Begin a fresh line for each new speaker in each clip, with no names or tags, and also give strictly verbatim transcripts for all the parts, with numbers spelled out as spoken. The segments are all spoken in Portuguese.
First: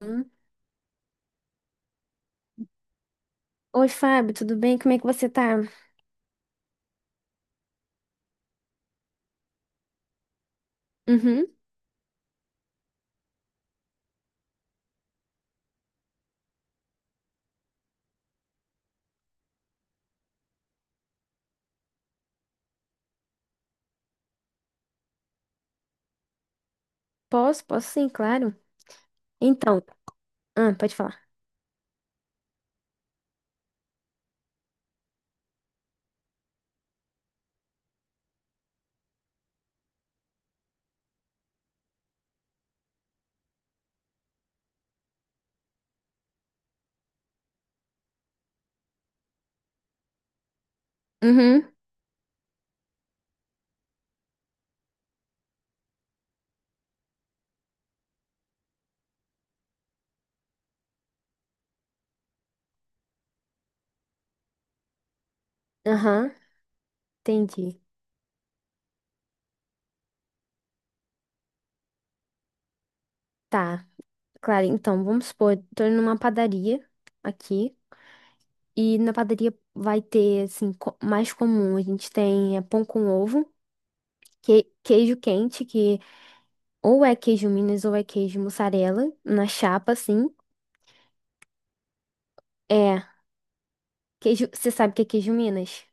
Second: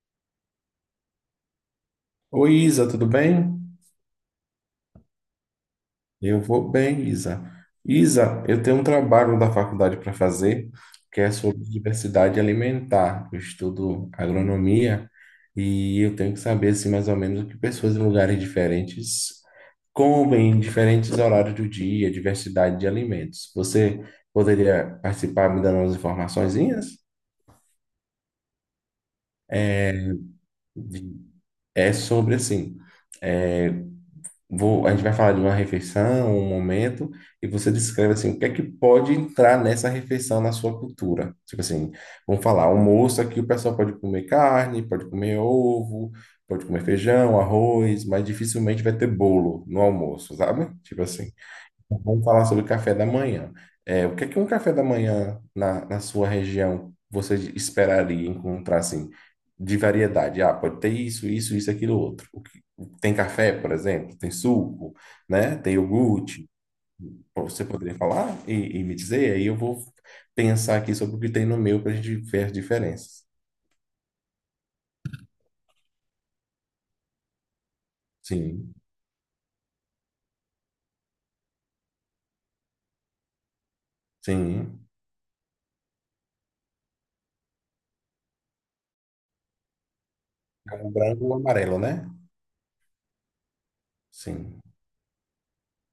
Hum.
Oi, Isa, tudo bem?
Oi, Fábio, tudo bem? Como é que você tá?
Eu vou bem, Isa. Isa, eu tenho um trabalho da faculdade para fazer, que é
Uhum.
sobre diversidade alimentar. Eu estudo agronomia e eu tenho que saber, assim, mais ou menos o que pessoas em lugares diferentes comem em diferentes horários do dia, diversidade de alimentos. Você poderia participar me dando umas informaçõezinhas?
Posso? Posso sim, claro. Então, ah, pode
De-
falar.
É sobre, assim, é, Vou, a gente vai falar de uma refeição, um momento, e você descreve assim, o que é que pode entrar nessa refeição na sua cultura? Tipo assim, vamos falar, almoço aqui o pessoal pode comer carne, pode comer ovo, pode comer feijão, arroz, mas dificilmente vai ter bolo no almoço, sabe? Tipo assim.
Uhum.
Vamos falar sobre café da manhã. É, o que é que um café da manhã na, na sua região você esperaria encontrar assim de variedade? Ah, pode ter isso, isso, isso, aquilo, outro. O que- tem café, por exemplo, tem suco, né? Tem
Aham,
iogurte. Você
entendi.
poderia falar e, e me dizer? Aí eu vou pensar aqui sobre o que tem no meu para a gente ver as diferenças.
Tá, claro. Então, vamos supor, tô indo numa padaria aqui
Sim,
e na padaria vai ter, assim, co- mais comum. A gente tem é, pão com ovo, que-
sim.
queijo quente, que ou é queijo Minas ou é queijo mussarela, na chapa, assim.
É um branco ou amarelo, né?
É, queijo,
Sim.
você sabe o que é queijo Minas,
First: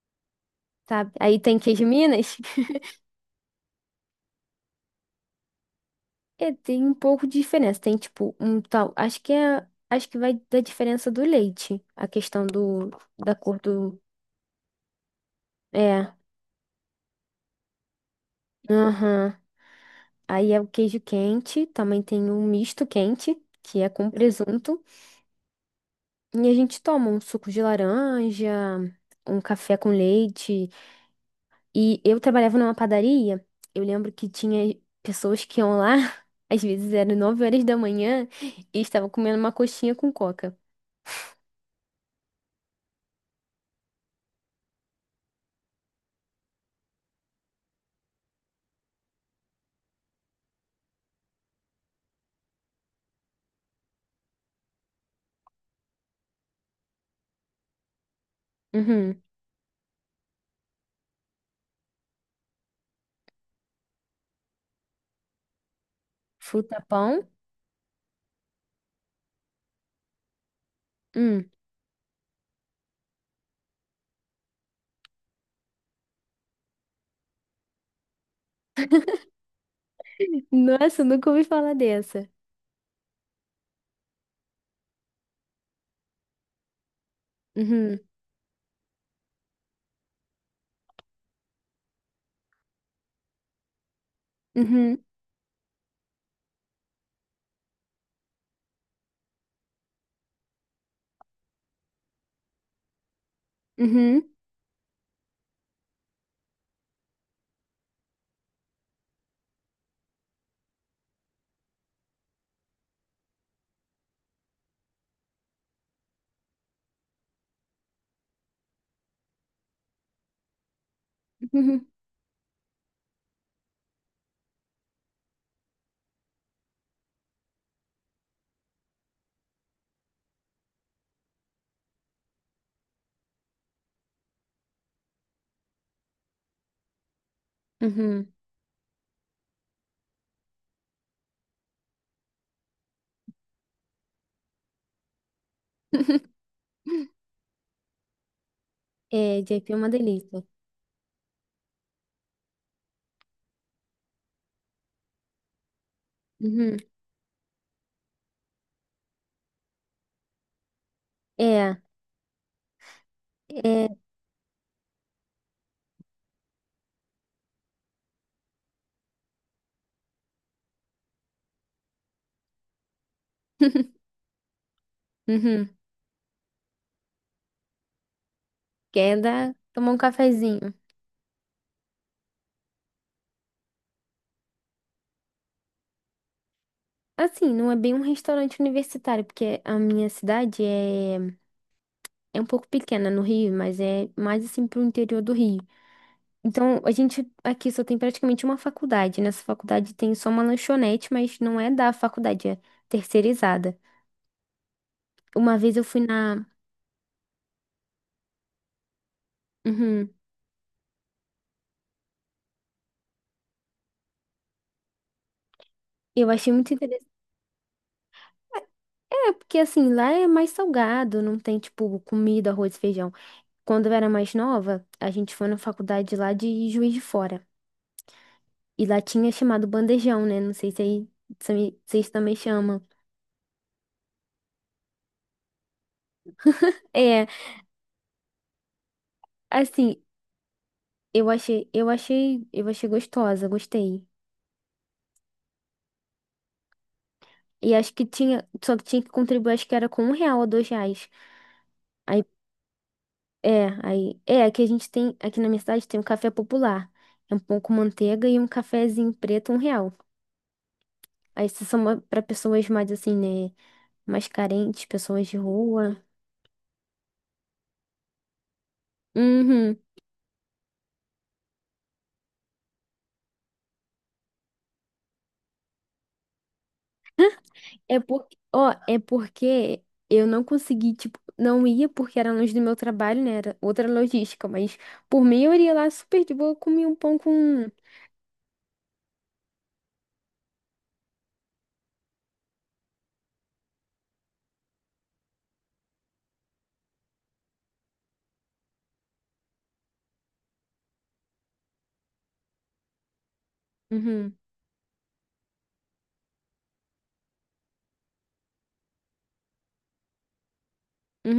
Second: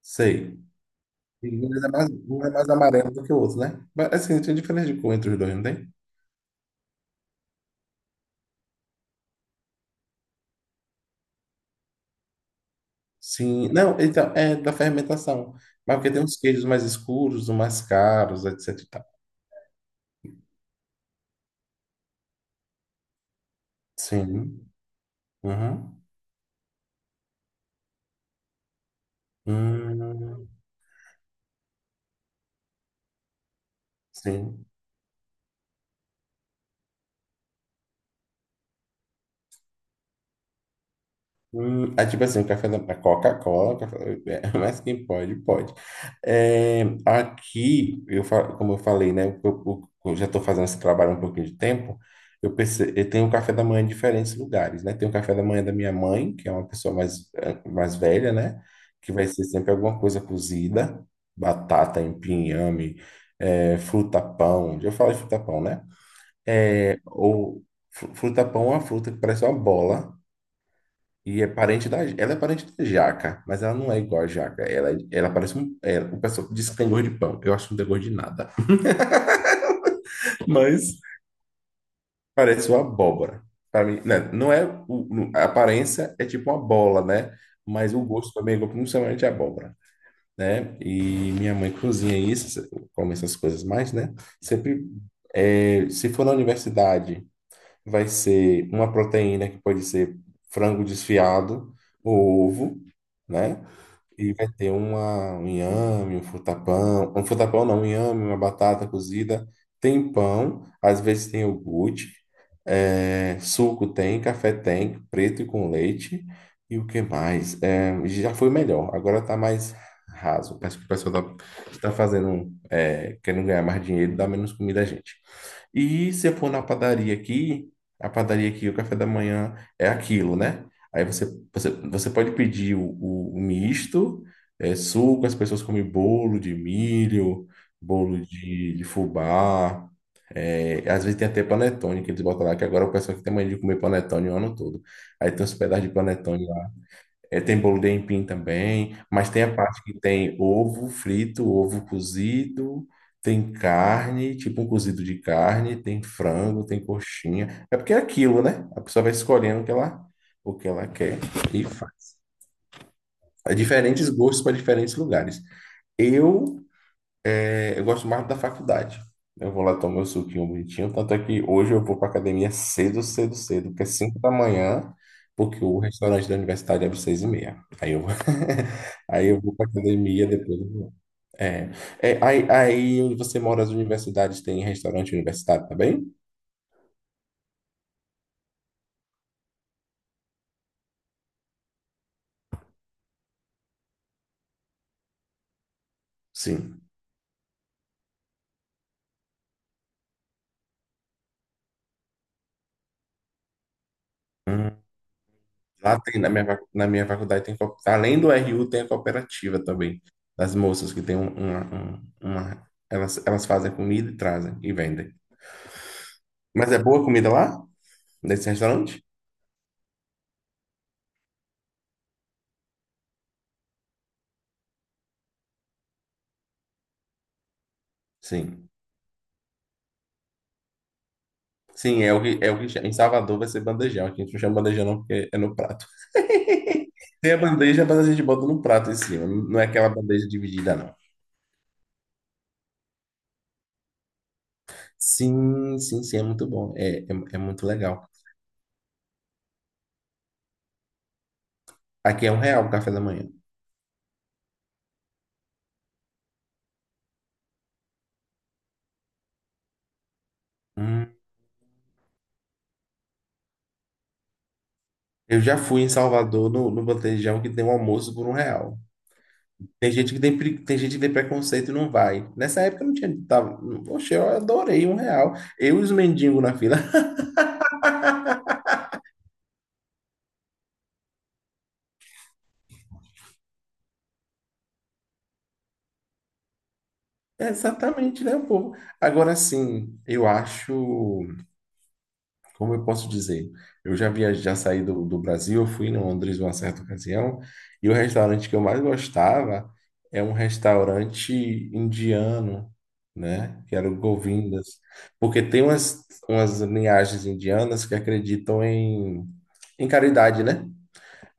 Sei.
sabe? Aí tem
Ele
queijo
é mais,
Minas?
um é mais amarelo do que o outro, né? Mas, assim, tem diferença de cor entre os dois, não tem?
É, tem um pouco de diferença. Tem tipo um tal. Acho que é. Acho que vai da diferença do leite. A questão do, da cor
Sim, não,
do.
então, é da fermentação. Mas porque
É.
tem uns queijos mais escuros, uns mais caros, etc e tal.
Aham. Aí é o queijo quente. Também tem um misto quente, que é com
Sim.
presunto.
Uhum.
E a gente toma um suco de laranja, um café com
Hum,
leite. E eu trabalhava numa padaria. Eu lembro que
sim.
tinha pessoas que iam lá. Às vezes eram nove horas da manhã e estavam comendo uma coxinha com coca.
Hum, ah, tipo assim, o café da a Coca-Cola, o café- mas quem pode, pode. É, aqui, eu, fa- como eu falei, né? Eu, eu- eu já estou fazendo esse trabalho há um pouquinho de tempo. Eu, perce- eu tenho um café da manhã em diferentes lugares, né? Tem o café da manhã da minha mãe, que é uma pessoa mais, eh, mais velha, né? Que
Uhum.
vai ser sempre alguma coisa cozida, batata, empim, inhame, eh, fruta pão. Já falei fruta pão, né?
Fruta
É,
pão.
ou fru- fruta pão é uma fruta que parece uma bola. E é
Hum.
parente da. Ela é parente da jaca, mas ela não é igual a jaca. Ela, é, ela parece um. É, o pessoal diz que tem gosto de pão. Eu acho que não tem gosto de nada. Mas
Nossa, nunca ouvi falar dessa.
parece uma abóbora. Para mim, né, não é. O- não- a aparência é tipo uma bola, né? Mas
Uhum,
o gosto também é igual, principalmente a abóbora, né? E minha mãe cozinha isso, come essas coisas mais, né? Sempre.
uhum,
é, se for na universidade, vai ser uma proteína que pode ser frango desfiado, ou ovo, né?
uhum,
E vai ter uma, um inhame, um frutapão. Um frutapão não, um inhame, uma batata cozida. Tem pão, às vezes tem iogurte. é, suco tem, café tem, preto e com leite. E o que mais? É, já foi melhor, agora tá mais raso. Parece que o pessoal tá,
uhum,
tá fazendo, é, querendo ganhar mais dinheiro, dá menos comida a gente. E se eu for na padaria aqui, a padaria aqui, o café da manhã é aquilo, né? Aí você, você, você pode pedir o, o- o misto, é, suco, as pessoas comem bolo de milho, bolo
uhum.
de, de fubá, é, às vezes tem até panetone que eles botam lá, que agora o pessoal que tem mania de comer panetone o ano todo. Aí tem uns pedaços de panetone é, tem bolo de aipim também, mas
É,
tem a
J P é
parte
uma
que tem
delícia.
ovo frito, ovo cozido, tem carne, tipo um cozido de carne, tem frango,
Uhum.
tem coxinha. É porque é aquilo, né? A pessoa vai escolhendo o que ela, o que ela quer e
É,
faz. Há
é.
diferentes gostos para diferentes lugares. Eu é, Eu gosto mais da faculdade. Eu vou lá tomar meu suquinho bonitinho. Tanto é que hoje eu vou para academia cedo, cedo, cedo, porque é cinco da manhã, porque
Uhum.
o restaurante da universidade abre seis e meia. Aí eu, vou-
Quer
aí eu
dar,
vou para
tomar um
academia depois. Eu
cafezinho.
vou. É, é, aí, aí onde você mora, as universidades têm restaurante universitário também?
Assim, não é bem um restaurante universitário, porque a minha cidade é, é um pouco pequena no Rio, mas é mais assim pro interior do Rio. Então,
Sim.
a gente aqui só tem praticamente uma faculdade. Nessa faculdade tem só uma lanchonete, mas não é da faculdade, é terceirizada.
Hum.
Uma vez eu
Lá
fui
tem, na
na.
minha, va- na minha faculdade tem, co- além do R U, tem a cooperativa também,
Uhum.
das moças que tem um- uma, um- uma- elas, elas fazem comida e trazem e vendem.
Eu achei muito
Mas é boa a
interessante.
comida lá? Nesse restaurante?
É, é, porque assim, lá é mais salgado, não tem, tipo, comida, arroz e feijão. Quando eu era mais nova, a gente foi na faculdade lá de Juiz de Fora.
Sim.
E lá tinha chamado bandejão, né? Não sei se aí se-
Sim,
vocês
é o
também
que, é o que cha-
chamam.
em Salvador vai ser bandejão. Aqui a gente não chama bandejão não, porque é no prato.
É,
Tem a bandeja, mas a gente bota no prato em cima. Não é aquela
assim,
bandeja dividida, não.
eu achei, eu achei, eu achei gostosa, gostei.
Sim, sim, sim, é muito bom. É, é, é muito
E acho que
legal.
tinha, só que tinha que contribuir, acho que era com um real ou dois reais. Aí,
Aqui é um real o café da manhã.
é, aí, é, aqui a gente tem, aqui na minha cidade tem um café popular. É um pão com manteiga e um cafezinho preto, um real.
Hum.
Aí isso são ma- pessoas mais assim, né? Mais carentes, pessoas de
Eu já fui em
rua.
Salvador no, no bandejão que tem um almoço por um real.
Uhum.
Tem gente que tem, pre- tem gente que tem preconceito e não vai. Nessa época eu não tinha. Tava, poxa, eu adorei um real. Eu e os mendigos na fila.
É porque ó, é porque eu não consegui, tipo, não ia porque era longe do meu trabalho, né? Era outra logística, mas por mim eu iria lá super de boa, comia um pão
É
com.
exatamente, né, o povo? Agora sim, eu acho. Como eu posso dizer? Eu já viajei, já saí do, do Brasil, eu fui em Londres uma certa ocasião, e o restaurante que eu mais gostava é um restaurante indiano, né? Que era o
Uhum,
Govindas. Porque tem umas, umas linhagens indianas que acreditam em, em caridade, né?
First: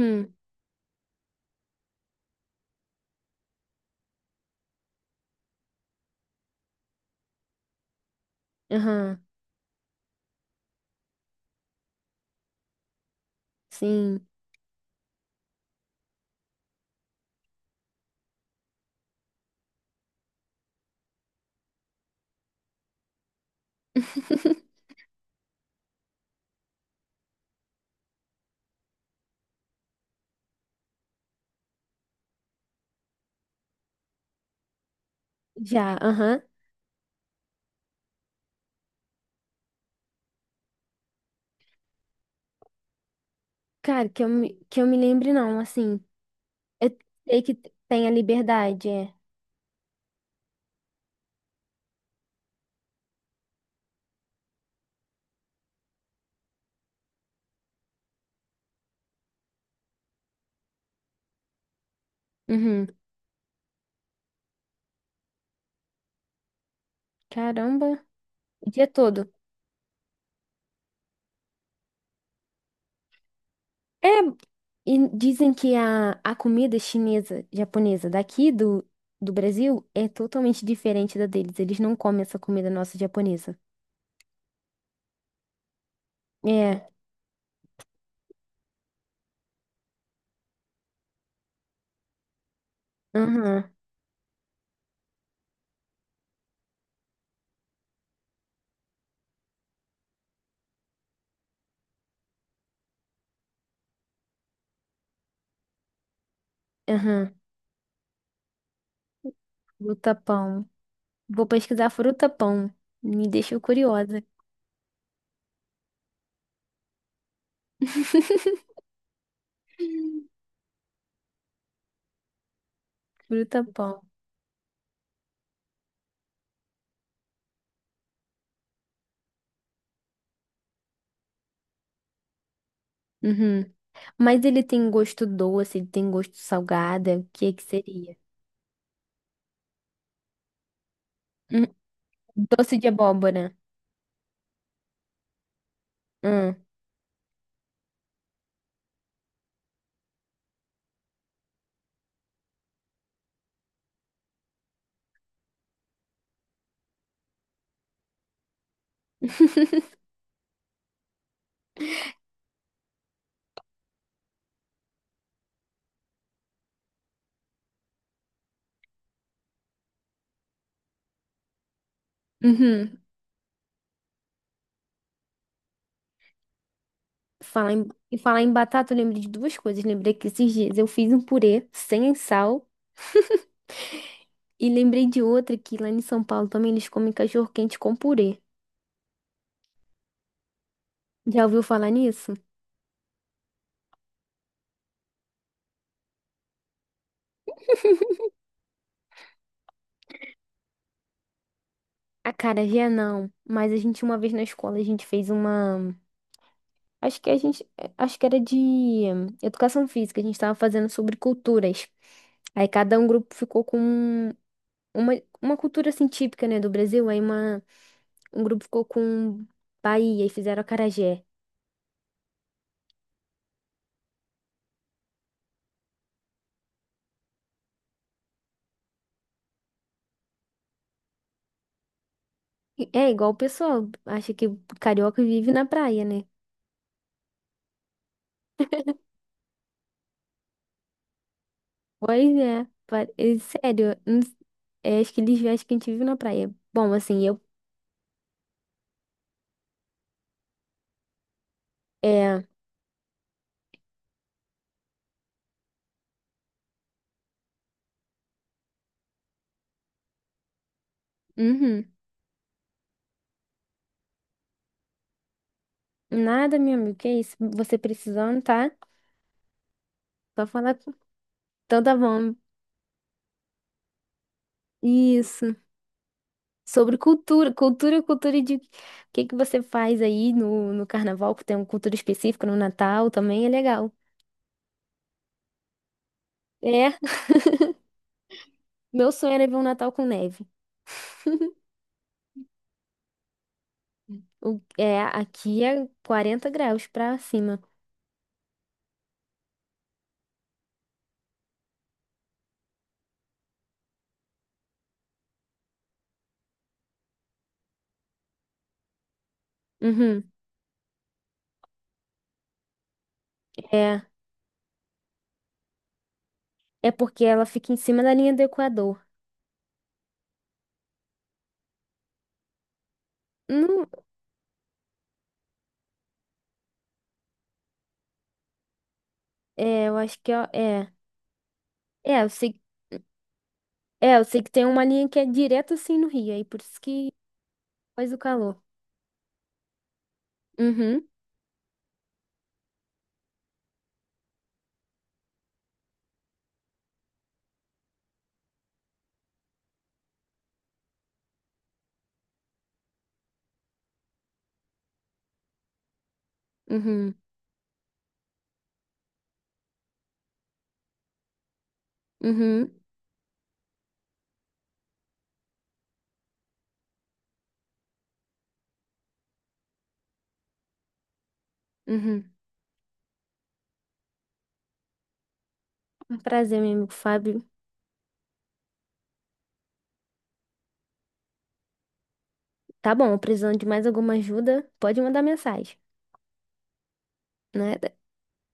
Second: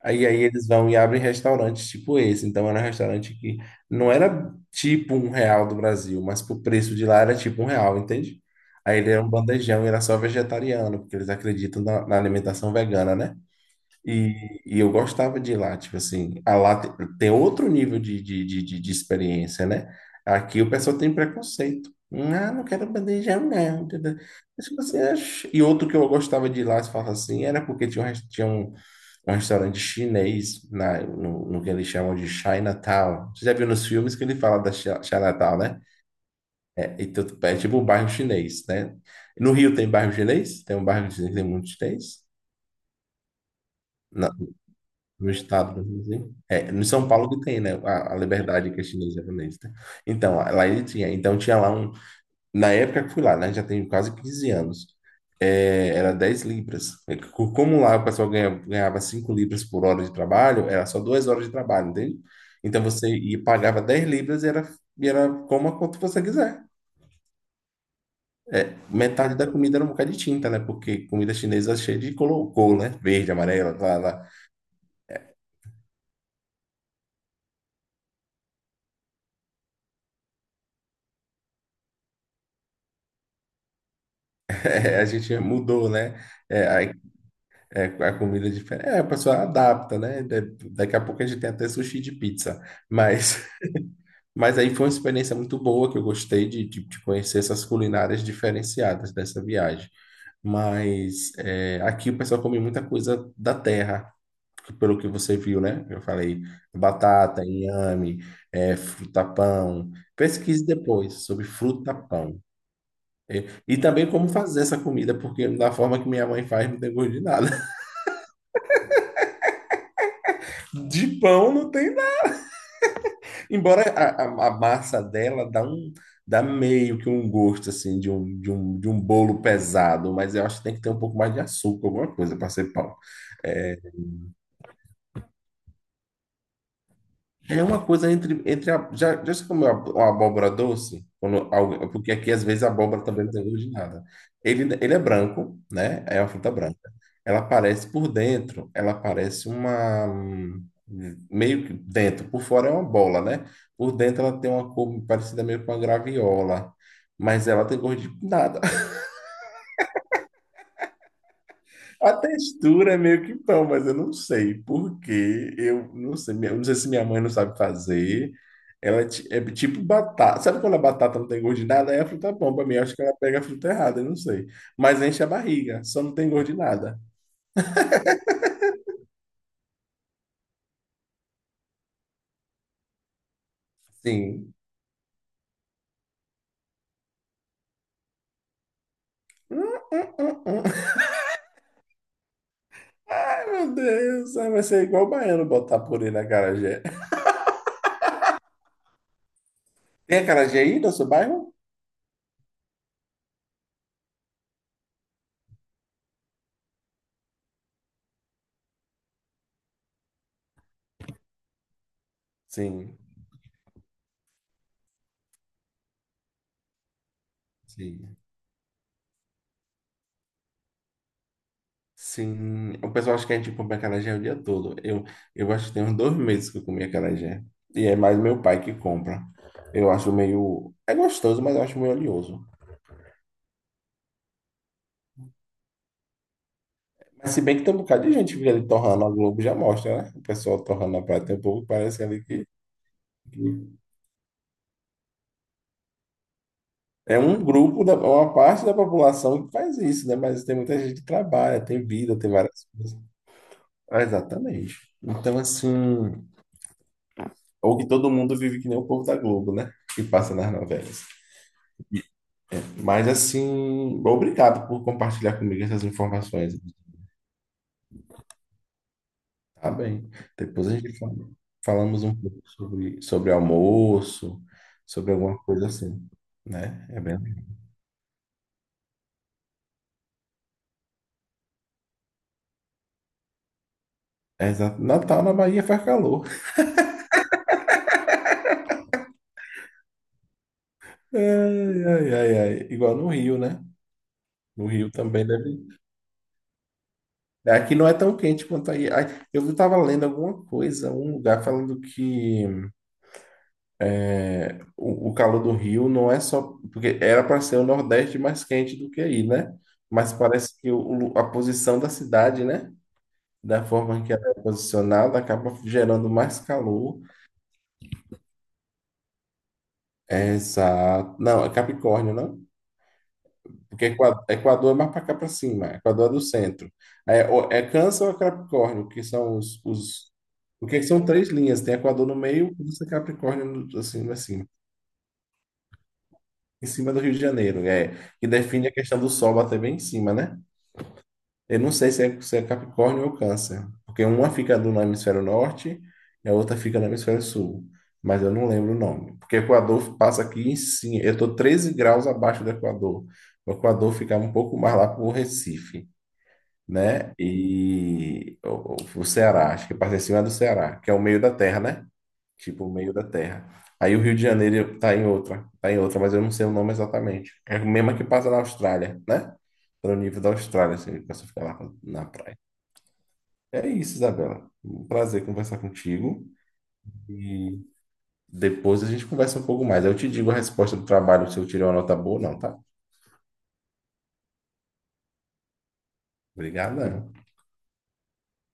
Aí, aí eles vão e abrem restaurantes tipo esse. Então era um restaurante que não era tipo um real do Brasil, mas pro preço de lá era tipo um real, entende? Aí ele
aham,
era um bandejão e era só vegetariano, porque eles acreditam na, na alimentação vegana, né?
sim.
E, e eu gostava de ir lá, tipo assim, a lá te- tem outro nível de, de, de, de- de experiência, né? Aqui o pessoal tem preconceito. Ah, não quero bandejão, não. Entendeu? Mas, tipo assim, ach- e outro que eu gostava de ir lá, se fala assim, era porque tinha um, res- tinha um, um restaurante chinês na, no, no que eles chamam de Chinatown. Você já viu nos filmes que ele fala da Chi- Chinatown, né?
Já, aham.
É, então, é tipo o bairro chinês, né? No Rio tem bairro chinês? Tem um bairro chinês que tem muito chinês?
Cara, que eu, me- que eu me
No
lembre, não,
estado,
assim.
brasileiro. é, no
Eu
São Paulo que
sei que
tem, né,
tem a
a, a liberdade que é
liberdade, é.
chinesa japonesa. Tá? Então, lá ele tinha, então tinha lá um, na época que fui lá, né, já tem quase quinze anos, é, era dez libras. É que co- Como lá o pessoal ganha- ganhava cinco libras por hora de trabalho, era só duas horas de trabalho, entende? Então
Uhum.
você ia, pagava dez libras e era, e era coma quanto você quiser.
Caramba, o dia todo.
Metade da comida era um bocado de tinta, né, porque comida chinesa é cheia de colocou, né, verde, amarelo, lá,
É,
lá.
e dizem que a, a comida chinesa, japonesa daqui do, do Brasil é totalmente diferente da deles. Eles não comem essa comida nossa japonesa.
É, a gente mudou, né, é,
É,
aí é, a comida é diferente. É, a pessoa adapta, né? Da- Daqui a pouco a gente tem até sushi de pizza. Mas,
aham,
mas aí foi uma experiência muito boa que eu gostei de, de, de conhecer essas culinárias diferenciadas dessa viagem. Mas é, aqui o pessoal come muita coisa da terra, pelo que você viu, né? Eu falei
aham,
batata, inhame, é, fruta-pão.
fruta
Pesquise
pão.
depois sobre
Vou pesquisar fruta
fruta-pão.
pão. Me deixou
E também
curiosa.
como fazer essa comida, porque da forma que minha mãe faz, não tem gosto de nada. De pão não tem.
Fruta
Embora
pão.
a, a- a massa dela dá um, dá meio que um gosto assim de um, de um, de um, bolo pesado, mas eu acho que tem que ter um pouco mais de açúcar, alguma coisa para ser pão.
Uhum. Mas ele tem gosto doce, ele tem gosto salgado. O que que
É uma coisa
seria?
entre, entre a- já, já se comeu ab- uma abóbora doce? Quando
Hum,
alguém- porque aqui às vezes a
Doce de
abóbora também não tem
abóbora.
gosto de nada. Ele, ele é branco, né? É uma fruta
Hum.
branca. Ela parece por dentro, ela parece uma hum, meio que dentro, por fora é uma bola, né? Por dentro ela tem uma cor parecida meio com uma graviola, mas ela tem gosto de nada. A textura é meio que pão, mas eu não sei por quê. Eu não sei, minha- eu não sei se minha mãe não sabe fazer. Ela é ti- é tipo batata. Sabe quando a batata não tem gosto de nada? Aí a fruta é bom pra mim. Eu acho
Uhum.
que ela pega a fruta errada, eu não sei. Mas enche a barriga, só não tem gosto de nada.
Falar em, e falar em batata, eu lembrei de duas coisas. Lembrei que esses dias eu fiz um purê sem sal.
Sim.
E lembrei de outra que lá em São Paulo também eles comem cachorro-quente com purê.
Hum, hum, hum, hum.
Já ouviu falar nisso?
Ai, meu Deus, vai ser igual o baiano botar purê na acarajé. Tem acarajé aí no seu bairro?
Acarajé não, mas a gente uma vez na escola a gente fez uma, acho que a gente, acho que era de hum, educação física, a gente estava fazendo sobre culturas. Aí cada
Sim,
um grupo ficou com uma, uma cultura assim típica, né, do Brasil, aí uma
sim.
um grupo ficou com Bahia e fizeram acarajé.
Sim, o pessoal acha que a gente compra acarajé o dia todo. Eu, eu acho que tem uns dois meses que eu comi acarajé. E é mais meu pai que compra. Eu acho meio. É gostoso, mas eu acho meio oleoso.
É igual o pessoal acha que carioca vive na praia, né?
Mas se bem que tem um bocado de gente que fica ali torrando, a Globo já mostra, né? O pessoal torrando a praia. Tem um pouco que parece ali
Pois
que.
é, pa- é
que
sério, não s- é, acho que eles acham que a gente vive na praia. Bom,
É
assim, eu.
um grupo, da, uma parte da população que faz isso, né? Mas tem muita gente que trabalha, tem vida, tem
É.
várias coisas. Ah, exatamente. Então, assim. Ou que todo mundo vive que nem o povo da Globo, né? Que passa nas novelas.
Uhum.
Mas assim, obrigado por compartilhar comigo essas informações.
Nada, meu amigo, que é isso? Você precisando, tá?
Tá bem.
Só
Depois
falar.
a
com-
gente fala-
Então tá
falamos um
bom.
pouco sobre, sobre almoço, sobre alguma
Isso.
coisa assim, né?
Sobre
É bem...
cultura, cultura, cultura de. O que que você faz aí no, no carnaval, que tem uma cultura específica no Natal também é legal.
é exa- Natal na Bahia faz calor.
É, meu sonho era ver um Natal com neve.
Ai, ai, ai, ai. Igual no Rio, né?
O,
No Rio
é,
também
aqui
deve.
é quarenta graus pra cima.
Aqui não é tão quente quanto aí. Ai, eu estava lendo alguma coisa, um lugar falando que O, o calor do Rio não é só. Porque era para ser o Nordeste mais quente do que aí, né? Mas
Uhum.
parece que o, o- a posição da cidade, né? Da
É,
forma que ela é posicionada, acaba gerando mais
é
calor.
porque ela fica em cima da linha do Equador.
Exato. Não, é Capricórnio, não?
Não,
Porque Equa- Equador é mais para cá para cima. Equador é do centro. É, ou- é Câncer ou é Capricórnio, que são os,
é, eu
os.
acho que é,
Porque
é,
são três linhas. Tem Equador no
é, eu
meio,
sei,
Câncer e Capricórnio no- assim,
é, eu sei
assim,
que tem uma linha que é direto assim no Rio, aí por
em
isso
cima do
que
Rio de Janeiro.
faz
É,
o
que
calor.
define a questão do Sol bater bem em cima, né?
Uhum,
Eu não sei se é, se é Capricórnio ou Câncer, porque uma fica no hemisfério norte e a outra fica no hemisfério sul, mas eu não lembro o nome, porque o Equador passa aqui em cima, eu estou treze graus abaixo do Equador, o Equador fica um pouco mais lá para o Recife, né?
uhum,
E o, o o Ceará, acho que passa em cima do Ceará, que é o meio da terra, né? Tipo
uhum,
o meio da Terra. Aí o Rio de Janeiro tá em outra, tá em outra, mas eu não sei o nome exatamente. É a mesma que passa na Austrália, né? Pelo nível da Austrália, assim, que você fica lá na
uhum.
praia. É isso, Isabela. Um prazer conversar
Um
contigo.
prazer, meu amigo Fábio.
E depois a gente conversa um pouco mais. Eu te digo a resposta do trabalho se eu tirei uma nota boa ou não, tá?
Tá bom, precisando de mais alguma ajuda, pode mandar mensagem,
Obrigado.
né?